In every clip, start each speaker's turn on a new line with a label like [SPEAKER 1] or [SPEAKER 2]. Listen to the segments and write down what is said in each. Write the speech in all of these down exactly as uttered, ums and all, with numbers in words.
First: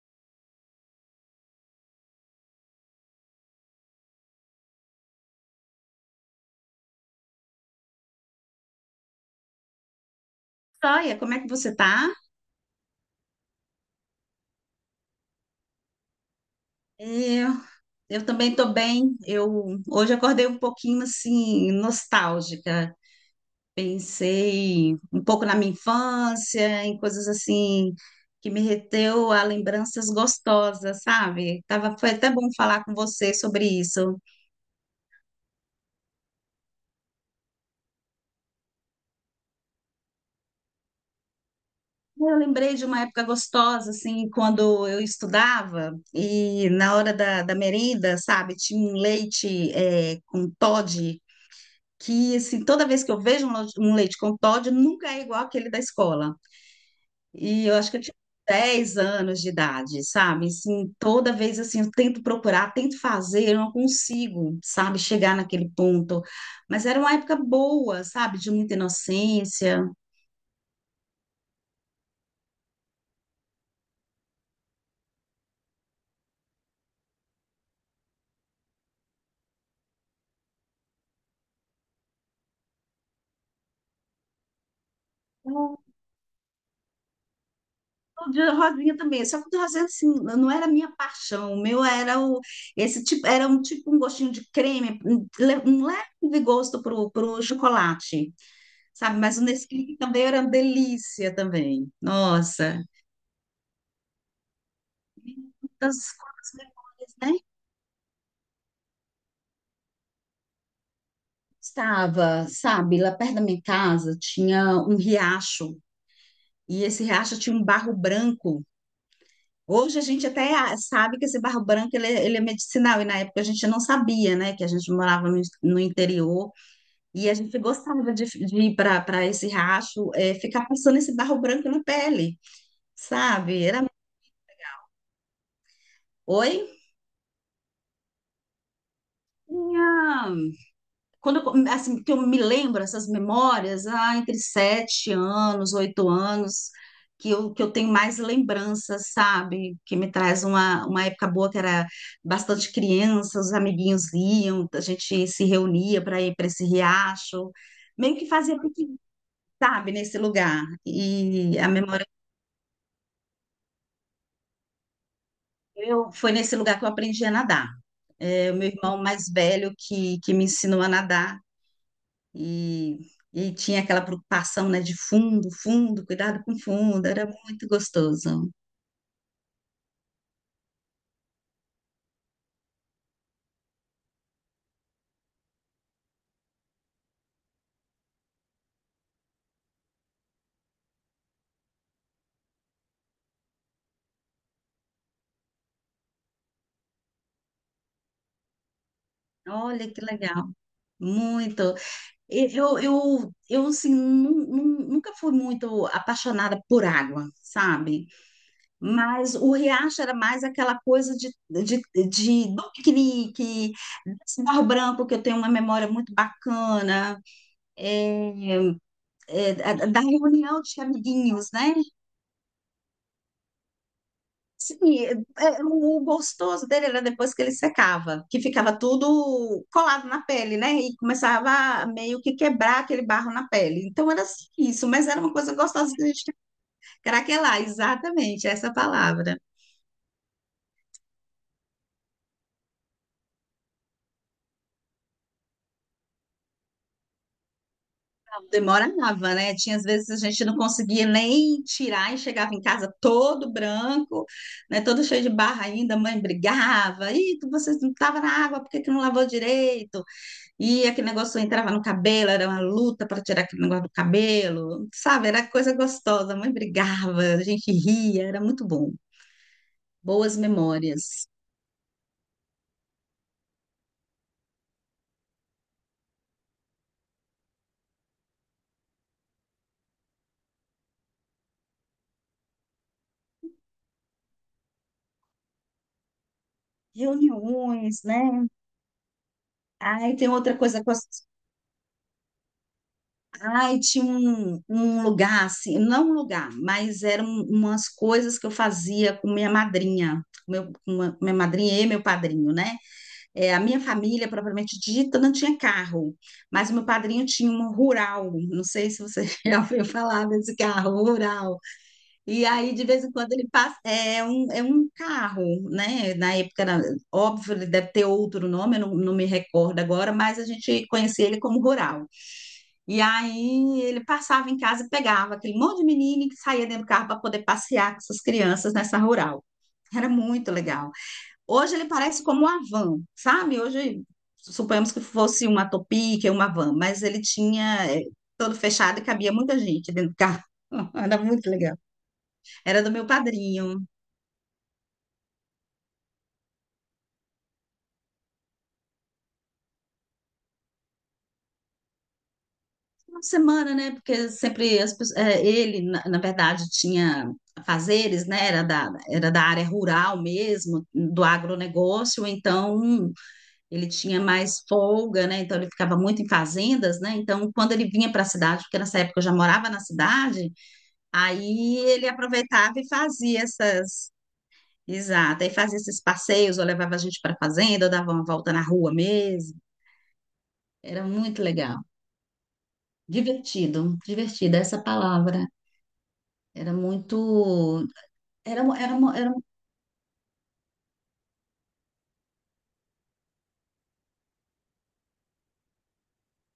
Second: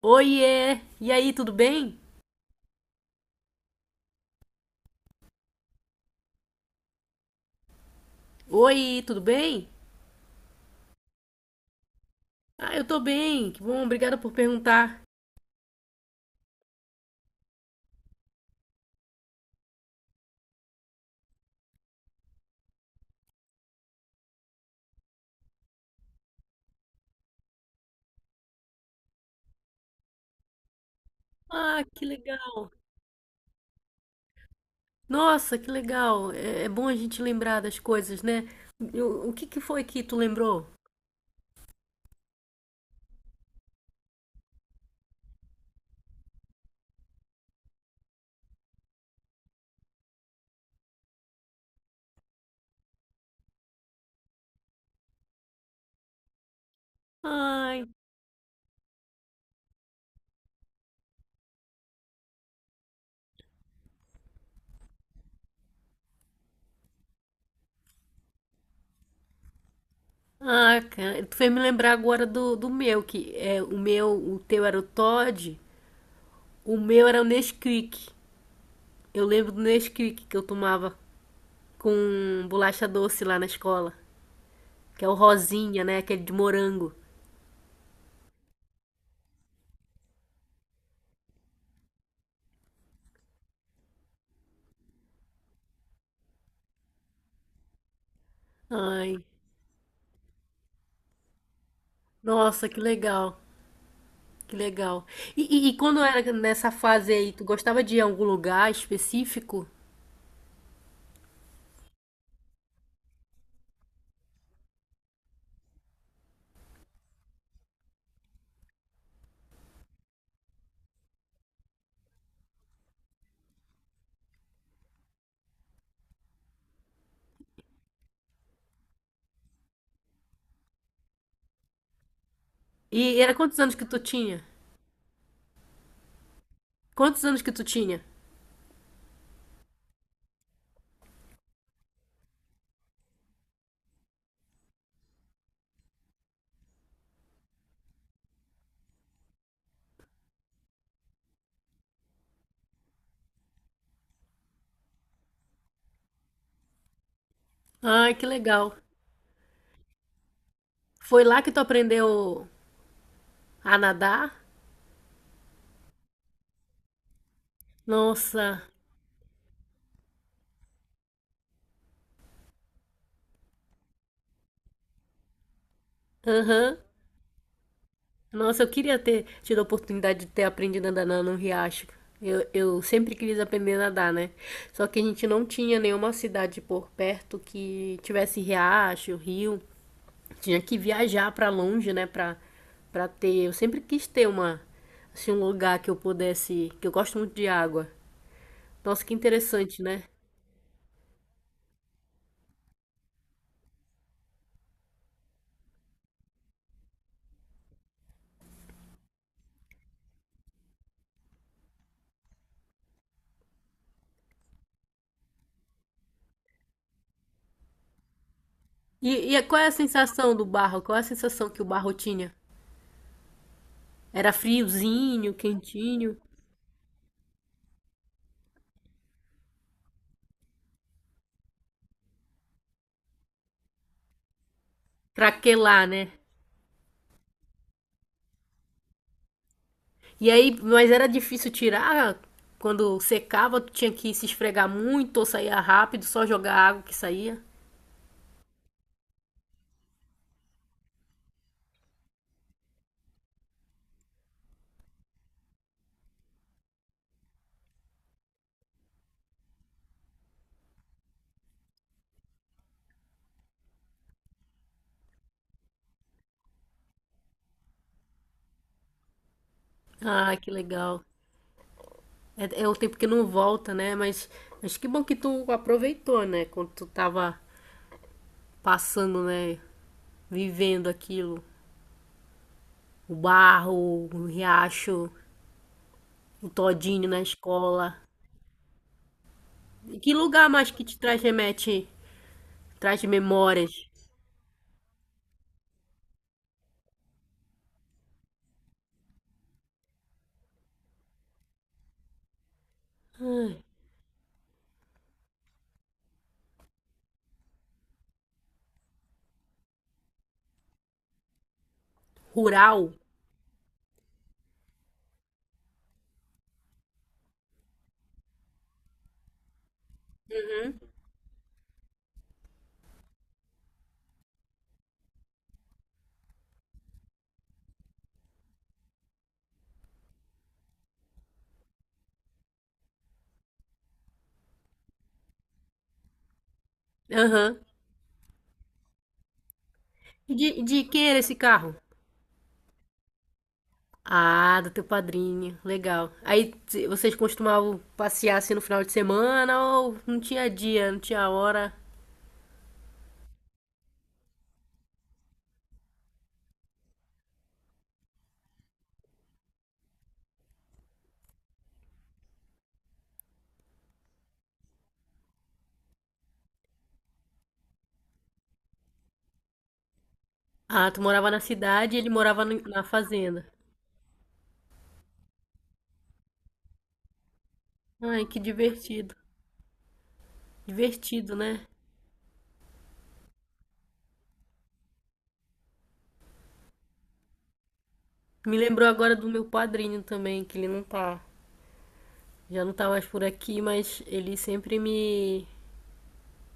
[SPEAKER 1] Oiê! E aí, tudo bem? Oi, tudo bem?
[SPEAKER 2] Joia, como é que você tá?
[SPEAKER 1] Ah, eu tô bem, que bom, obrigada por perguntar.
[SPEAKER 2] Eu, eu também tô bem. Eu hoje acordei um pouquinho assim nostálgica. Pensei um pouco na minha infância, em coisas assim que me reteu a lembranças gostosas, sabe?
[SPEAKER 1] Ah,
[SPEAKER 2] Tava,
[SPEAKER 1] que
[SPEAKER 2] foi até bom
[SPEAKER 1] legal!
[SPEAKER 2] falar com você sobre isso.
[SPEAKER 1] Nossa, que legal! É, é bom a gente lembrar das coisas, né? Eu- o que que foi que tu lembrou?
[SPEAKER 2] Eu lembrei de uma época gostosa, assim, quando eu estudava e na hora da, da merenda, sabe, tinha um leite eh, com Toddy que assim, toda vez que eu vejo um lo- um leite com Toddy, nunca é igual aquele da escola. E eu
[SPEAKER 1] Ai,
[SPEAKER 2] acho que eu tinha dez anos de idade, sabe? Assim, toda vez assim, eu tento procurar, tento fazer, eu não consigo, sabe, chegar naquele ponto. Mas era uma época boa, sabe, de muita inocência.
[SPEAKER 1] ah, cara, tu fez me lembrar agora do, do meu, que é o meu, o teu era o Todd, o meu era o Nesquik. Eu lembro do Nesquik que eu tomava com bolacha doce lá na escola, que é o
[SPEAKER 2] O
[SPEAKER 1] rosinha, né? Aquele de morango.
[SPEAKER 2] o de Rosinha também, só que o de Rosinha assim, não era a minha paixão, o meu era o esse tipo, era um tipo um gostinho de creme, um le- um leve gosto pro, pro chocolate.
[SPEAKER 1] Ai.
[SPEAKER 2] Sabe? Mas o Nesquik também era uma delícia também.
[SPEAKER 1] Nossa,
[SPEAKER 2] Nossa,
[SPEAKER 1] que legal, que legal. E, e, e quando
[SPEAKER 2] quantas,
[SPEAKER 1] era
[SPEAKER 2] quantas
[SPEAKER 1] nessa fase
[SPEAKER 2] memórias,
[SPEAKER 1] aí,
[SPEAKER 2] né?
[SPEAKER 1] tu gostava de ir a algum lugar específico?
[SPEAKER 2] Estava, sabe, lá perto da minha casa tinha um riacho e esse riacho tinha um barro branco. Hoje a gente até ah, sabe que esse barro branco ele, é ele é medicinal e na época a gente não sabia, né? Que a gente morava no, no interior e a gente gostava de, de ir para esse riacho, é ficar passando esse barro branco na pele,
[SPEAKER 1] E era quantos
[SPEAKER 2] sabe?
[SPEAKER 1] anos que
[SPEAKER 2] Era,
[SPEAKER 1] tu tinha?
[SPEAKER 2] oi?
[SPEAKER 1] Quantos anos que tu tinha?
[SPEAKER 2] Tinha quando eu, assim, que eu me lembro essas memórias, ah, entre sete anos, oito anos, que eu, que eu tenho mais lembranças, sabe? Que me traz uma, uma época boa que era bastante criança, os amiguinhos iam, a gente se reunia para ir para esse riacho,
[SPEAKER 1] Ai,
[SPEAKER 2] meio
[SPEAKER 1] que
[SPEAKER 2] que fazia
[SPEAKER 1] legal.
[SPEAKER 2] piquenique, sabe, nesse lugar.
[SPEAKER 1] Foi lá que
[SPEAKER 2] E
[SPEAKER 1] tu
[SPEAKER 2] a memória
[SPEAKER 1] aprendeu a nadar?
[SPEAKER 2] que eu foi nesse lugar que eu aprendi a nadar. É, o meu
[SPEAKER 1] Nossa,
[SPEAKER 2] irmão mais velho que, que me ensinou a nadar. E, e tinha aquela preocupação, né, de fundo, fundo, cuidado com
[SPEAKER 1] aham.
[SPEAKER 2] fundo, era muito gostoso.
[SPEAKER 1] Nossa, eu queria ter tido a oportunidade de ter aprendido a nadar no riacho. Eu, eu sempre quis aprender a nadar, né? Só que a gente não tinha nenhuma cidade por perto que tivesse riacho, rio. Tinha que viajar para longe, né, para para ter, eu sempre quis ter uma assim um lugar que eu pudesse, que eu gosto muito de água. Nossa, que interessante,
[SPEAKER 2] Olha que
[SPEAKER 1] né?
[SPEAKER 2] legal, muito. E Eu, eu, eu assim, nu- nu- nunca fui muito apaixonada por água, sabe? Mas o riacho era mais aquela coisa de, de, de do piquenique, desse Barro Branco, que eu tenho uma memória muito bacana, é,
[SPEAKER 1] E, e é,
[SPEAKER 2] é,
[SPEAKER 1] qual é a
[SPEAKER 2] da da
[SPEAKER 1] sensação do
[SPEAKER 2] reunião
[SPEAKER 1] barro?
[SPEAKER 2] de
[SPEAKER 1] Qual é a sensação
[SPEAKER 2] amiguinhos,
[SPEAKER 1] que o
[SPEAKER 2] né?
[SPEAKER 1] barro tinha? Era
[SPEAKER 2] Sim, é-
[SPEAKER 1] friozinho,
[SPEAKER 2] é- o
[SPEAKER 1] quentinho,
[SPEAKER 2] gostoso dele era depois que ele secava, que ficava tudo colado na pele, né? E começava a meio que quebrar aquele barro na pele. Então era assim, isso, mas era uma coisa
[SPEAKER 1] craquelar,
[SPEAKER 2] gostosa que a
[SPEAKER 1] né?
[SPEAKER 2] gente craquelar, exatamente essa palavra.
[SPEAKER 1] E aí, mas era difícil tirar. Quando secava, tu tinha que se esfregar muito ou saía rápido, só jogar água que saía.
[SPEAKER 2] Demorava, né? Tinha às vezes a gente não conseguia nem tirar e chegava em casa todo branco, né? Todo cheio de barro ainda, a mãe brigava, e você não estava na água, por que que não lavou direito? E aquele negócio entrava no cabelo, era uma luta para tirar aquele negócio do cabelo, sabe? Era coisa gostosa, a mãe brigava, a gente ria, era muito bom.
[SPEAKER 1] Ah,
[SPEAKER 2] Boas
[SPEAKER 1] que legal.
[SPEAKER 2] memórias.
[SPEAKER 1] É, é o tempo que não volta, né? Mas, mas que bom que tu aproveitou, né? Quando tu tava passando, né? Vivendo aquilo. O barro, o riacho, o todinho na escola.
[SPEAKER 2] Reuniões, né?
[SPEAKER 1] E que
[SPEAKER 2] Aí tem
[SPEAKER 1] lugar
[SPEAKER 2] outra
[SPEAKER 1] mais que
[SPEAKER 2] coisa. Com
[SPEAKER 1] te traz
[SPEAKER 2] as-
[SPEAKER 1] remete, traz memórias?
[SPEAKER 2] Ai, tinha um, um lugar, assim, não um lugar, mas eram umas coisas que eu fazia com minha madrinha, meu, com uma- minha madrinha e meu padrinho, né? É,
[SPEAKER 1] Ai,
[SPEAKER 2] a minha família, propriamente dita, não tinha carro, mas o meu padrinho tinha um rural. Não sei se você já ouviu falar desse carro, rural. E aí, de
[SPEAKER 1] rural?
[SPEAKER 2] vez em quando, ele passa. É um, é um carro, né? Na época, era- óbvio, ele deve ter outro nome, eu não, não me recordo agora, mas a gente conhecia ele como rural. E aí, ele passava em casa e pegava aquele monte de menino que saía dentro do carro para poder passear com essas crianças nessa rural. Era muito legal. Hoje ele parece como uma van, sabe? Hoje, suponhamos que fosse uma Topic, uma van, mas ele
[SPEAKER 1] Aham.
[SPEAKER 2] tinha eh, todo fechado e cabia muita gente dentro do
[SPEAKER 1] E
[SPEAKER 2] carro.
[SPEAKER 1] De, de quem
[SPEAKER 2] Era
[SPEAKER 1] era esse
[SPEAKER 2] muito
[SPEAKER 1] carro?
[SPEAKER 2] legal. Era do meu padrinho.
[SPEAKER 1] Ah, do teu padrinho. Legal. Aí t- vocês costumavam passear assim no final de semana ou não tinha dia, não tinha hora?
[SPEAKER 2] Uma semana, né? Porque sempre as pessoas- eh, ele, na, na verdade, tinha fazeres, né? Era da, era da área rural mesmo, do agronegócio, então ele tinha mais folga, né? Então ele ficava muito em fazendas, né? Então, quando ele vinha para a cidade, porque nessa época eu já morava na cidade,
[SPEAKER 1] Ah, tu morava na
[SPEAKER 2] aí
[SPEAKER 1] cidade e
[SPEAKER 2] ele
[SPEAKER 1] ele morava no-
[SPEAKER 2] aproveitava
[SPEAKER 1] na
[SPEAKER 2] e fazia
[SPEAKER 1] fazenda.
[SPEAKER 2] essas. Exato, aí fazia esses passeios, ou levava a gente para a fazenda, ou dava uma
[SPEAKER 1] Ai, que
[SPEAKER 2] volta na rua
[SPEAKER 1] divertido.
[SPEAKER 2] mesmo. Era
[SPEAKER 1] Divertido,
[SPEAKER 2] muito
[SPEAKER 1] né?
[SPEAKER 2] legal. Divertido, divertido essa palavra. Era muito.
[SPEAKER 1] Me
[SPEAKER 2] Era,
[SPEAKER 1] lembrou
[SPEAKER 2] era,
[SPEAKER 1] agora do
[SPEAKER 2] era,
[SPEAKER 1] meu padrinho também, que ele não tá, já não tá mais por aqui, mas ele sempre me.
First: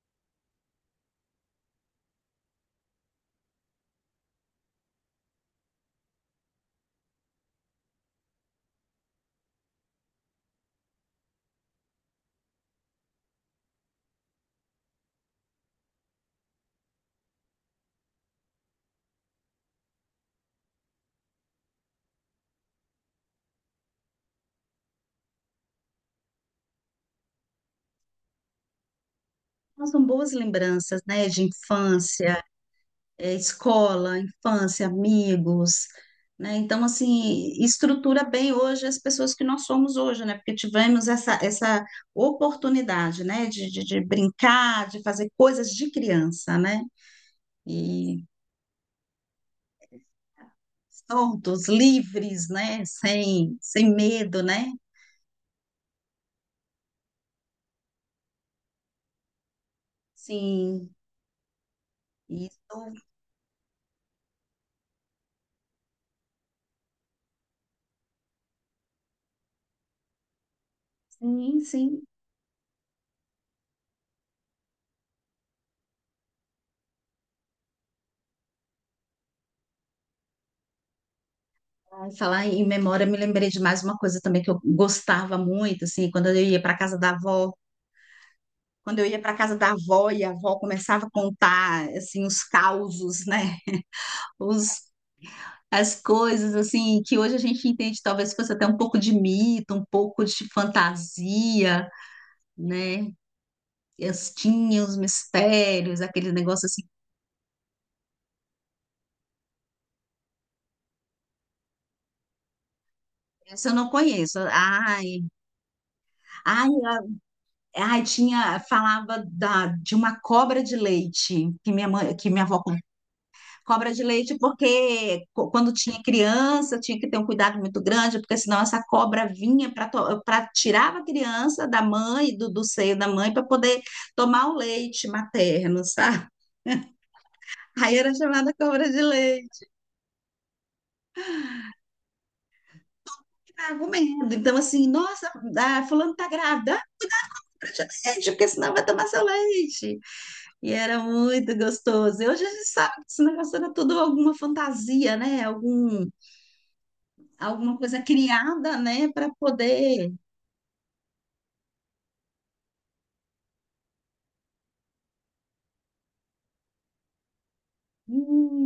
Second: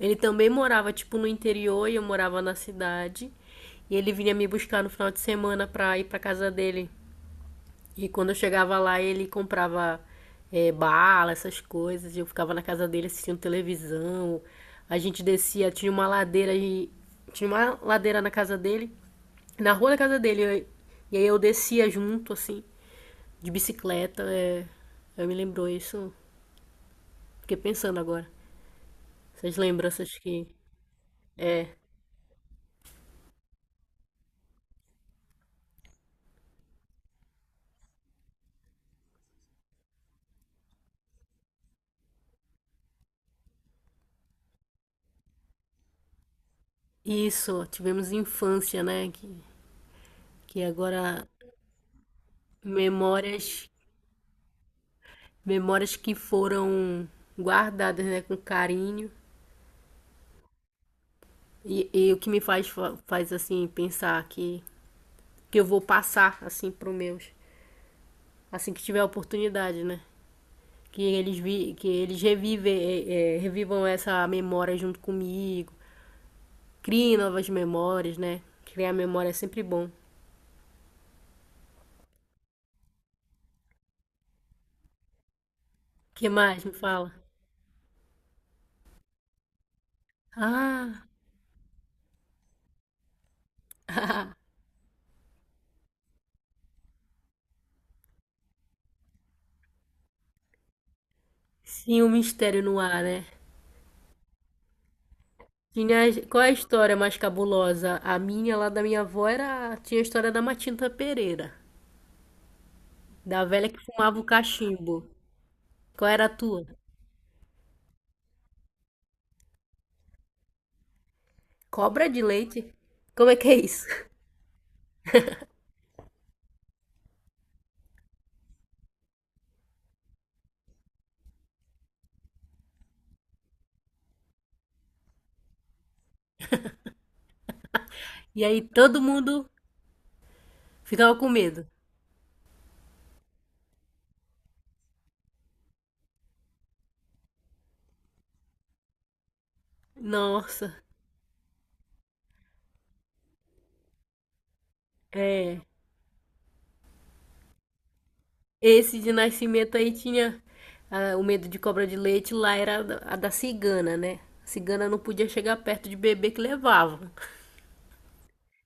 [SPEAKER 1] Ele também morava, tipo, no interior e eu morava na cidade. E ele vinha me buscar no final de semana pra ir pra casa dele. E quando eu chegava lá, ele comprava eh, bala, essas coisas. e Eu ficava na casa dele assistindo televisão. A gente descia, tinha uma ladeira e tinha uma ladeira na casa dele, na rua da casa dele. eu- E aí eu descia junto, assim, de bicicleta. É, eu me lembrou isso. Fiquei pensando agora. Essas
[SPEAKER 2] eram
[SPEAKER 1] lembranças
[SPEAKER 2] boas
[SPEAKER 1] que.
[SPEAKER 2] lembranças, né, de infância. É, escola, infância, amigos, né? Então, assim, estrutura bem hoje as pessoas que nós somos hoje, né? Porque tivemos essa, essa oportunidade, né? De, de, de brincar, de fazer coisas de criança, né?
[SPEAKER 1] Isso, tivemos
[SPEAKER 2] E
[SPEAKER 1] infância, né? Que, que agora
[SPEAKER 2] soltos, livres, né? Sem,
[SPEAKER 1] memórias,
[SPEAKER 2] sem medo, né?
[SPEAKER 1] memórias que foram guardadas, né, com carinho.
[SPEAKER 2] Sim,
[SPEAKER 1] E, e o que me faz,
[SPEAKER 2] isso,
[SPEAKER 1] fa- faz assim, pensar que, que eu vou passar, assim, pros meus. Assim que tiver a oportunidade, né? Que eles,
[SPEAKER 2] sim,
[SPEAKER 1] vi, que
[SPEAKER 2] sim.
[SPEAKER 1] eles revive, é, é, revivam essa memória junto comigo. Criem novas memórias, né? Criar memória é sempre bom.
[SPEAKER 2] Ai, falar em memória, me lembrei de mais uma coisa também que eu gostava muito, assim, quando
[SPEAKER 1] que
[SPEAKER 2] eu ia
[SPEAKER 1] mais? Me
[SPEAKER 2] para casa da
[SPEAKER 1] fala.
[SPEAKER 2] avó. Quando eu ia para casa da avó e a avó
[SPEAKER 1] Ah!
[SPEAKER 2] começava a contar assim os causos, né? Os as coisas assim que hoje a gente entende talvez fosse até um pouco de mito, um pouco de fantasia,
[SPEAKER 1] Sim, o mistério no ar,
[SPEAKER 2] né?
[SPEAKER 1] né?
[SPEAKER 2] As, tinha os
[SPEAKER 1] Tinha,
[SPEAKER 2] mistérios, aquele
[SPEAKER 1] qual é a
[SPEAKER 2] negócio assim.
[SPEAKER 1] história mais cabulosa? A minha, lá da minha avó, era, tinha a história da Matinta Pereira, da velha
[SPEAKER 2] Essa eu
[SPEAKER 1] que
[SPEAKER 2] não
[SPEAKER 1] fumava o
[SPEAKER 2] conheço.
[SPEAKER 1] cachimbo.
[SPEAKER 2] Ai,
[SPEAKER 1] Qual era a tua?
[SPEAKER 2] ai, a- ai, tinha, falava da, de uma cobra de leite que minha
[SPEAKER 1] Cobra
[SPEAKER 2] mãe,
[SPEAKER 1] de
[SPEAKER 2] que minha avó.
[SPEAKER 1] leite? Como é que é isso?
[SPEAKER 2] Cobra de leite, porque co- quando tinha criança, tinha que ter um cuidado muito grande, porque senão essa cobra vinha para para tirar a criança da mãe, do, do seio da mãe, para poder tomar o leite materno, sabe? Aí era
[SPEAKER 1] E
[SPEAKER 2] chamada
[SPEAKER 1] aí
[SPEAKER 2] cobra
[SPEAKER 1] todo
[SPEAKER 2] de
[SPEAKER 1] mundo
[SPEAKER 2] leite.
[SPEAKER 1] ficava com medo.
[SPEAKER 2] Ficava medo. Então, assim, nossa, ah, fulano tá grávida, ah, cobra de leite, porque senão vai tomar seu leite. E
[SPEAKER 1] Nossa,
[SPEAKER 2] era muito gostoso. E hoje a gente sabe que esse negócio era tudo alguma fantasia, né?
[SPEAKER 1] é.
[SPEAKER 2] Algum, alguma coisa criada,
[SPEAKER 1] Esse
[SPEAKER 2] né,
[SPEAKER 1] de
[SPEAKER 2] para
[SPEAKER 1] nascimento aí
[SPEAKER 2] poder.
[SPEAKER 1] tinha ah, o medo de cobra de leite, lá era a da- a da cigana, né? A cigana não podia chegar perto de bebê que levava.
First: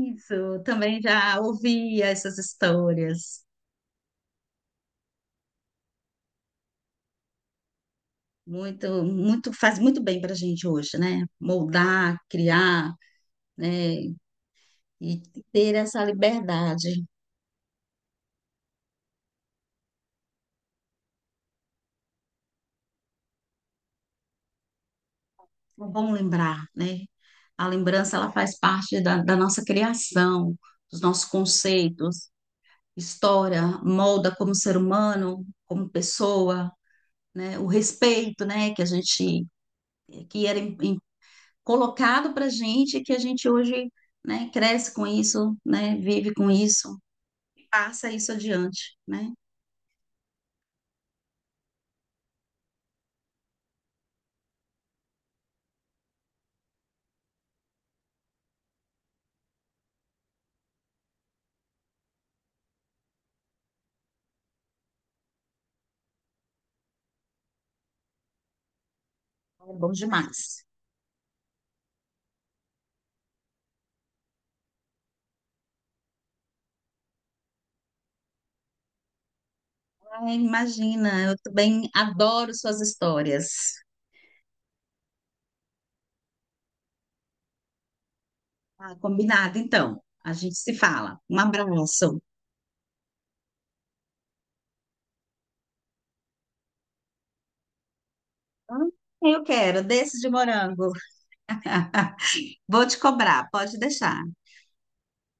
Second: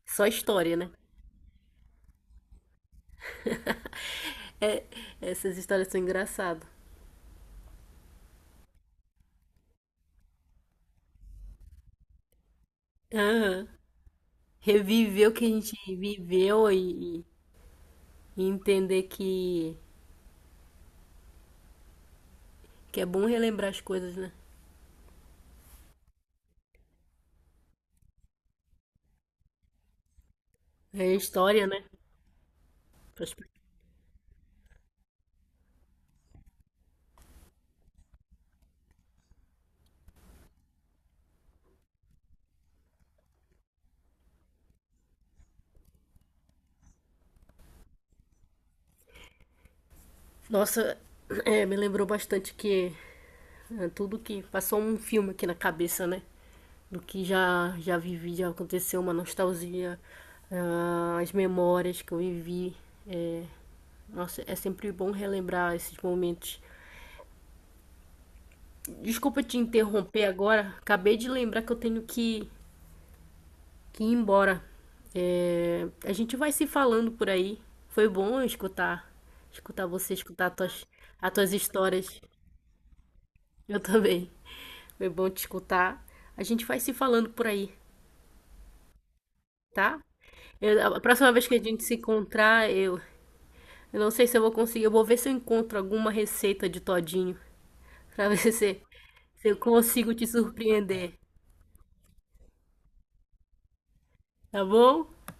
[SPEAKER 1] Só
[SPEAKER 2] Isso,
[SPEAKER 1] história, né?
[SPEAKER 2] também já ouvi essas histórias.
[SPEAKER 1] Essas histórias são engraçadas.
[SPEAKER 2] Muito, muito, faz muito bem para a gente hoje, né? Moldar, criar,
[SPEAKER 1] Aham.
[SPEAKER 2] né? E
[SPEAKER 1] Reviver o que a
[SPEAKER 2] ter
[SPEAKER 1] gente
[SPEAKER 2] essa
[SPEAKER 1] viveu
[SPEAKER 2] liberdade.
[SPEAKER 1] e, e- e entender que, que, é bom relembrar as coisas, né?
[SPEAKER 2] É bom lembrar, né? A lembrança, ela faz parte da, da nossa criação, dos
[SPEAKER 1] É
[SPEAKER 2] nossos
[SPEAKER 1] história, né?
[SPEAKER 2] conceitos.
[SPEAKER 1] Para
[SPEAKER 2] História molda como ser humano, como pessoa, né? O respeito, né? Que a gente, que era im- colocado para a gente que a gente hoje, né, cresce com isso, né, vive com isso, passa isso adiante, né?
[SPEAKER 1] Nossa, é, me lembrou bastante que é, tudo que passou um filme aqui na cabeça, né? Do que já já vivi, já aconteceu, uma nostalgia, ah, as memórias que eu vivi. Nossa, é sempre bom relembrar esses momentos. Desculpa te
[SPEAKER 2] É bom
[SPEAKER 1] interromper
[SPEAKER 2] demais.
[SPEAKER 1] agora, acabei de lembrar que eu tenho que, que ir embora. É, a gente vai se falando por aí. Foi bom escutar, escutar você,
[SPEAKER 2] Ai,
[SPEAKER 1] escutar as tuas,
[SPEAKER 2] imagina,
[SPEAKER 1] as
[SPEAKER 2] eu
[SPEAKER 1] tuas
[SPEAKER 2] também
[SPEAKER 1] histórias.
[SPEAKER 2] adoro suas histórias.
[SPEAKER 1] Eu também. Foi bom te escutar. A gente vai se falando por aí,
[SPEAKER 2] Ah, combinado,
[SPEAKER 1] tá?
[SPEAKER 2] então. A gente se
[SPEAKER 1] Eu- a
[SPEAKER 2] fala.
[SPEAKER 1] próxima
[SPEAKER 2] Um
[SPEAKER 1] vez que a gente se
[SPEAKER 2] abraço.
[SPEAKER 1] encontrar, eu, eu não sei se eu vou conseguir. Eu vou ver se eu encontro alguma receita de todinho pra ver se,
[SPEAKER 2] Ah,
[SPEAKER 1] se
[SPEAKER 2] eu
[SPEAKER 1] eu
[SPEAKER 2] quero,
[SPEAKER 1] consigo
[SPEAKER 2] desses
[SPEAKER 1] te
[SPEAKER 2] de morango.
[SPEAKER 1] surpreender,
[SPEAKER 2] Vou te cobrar, pode deixar.
[SPEAKER 1] tá bom?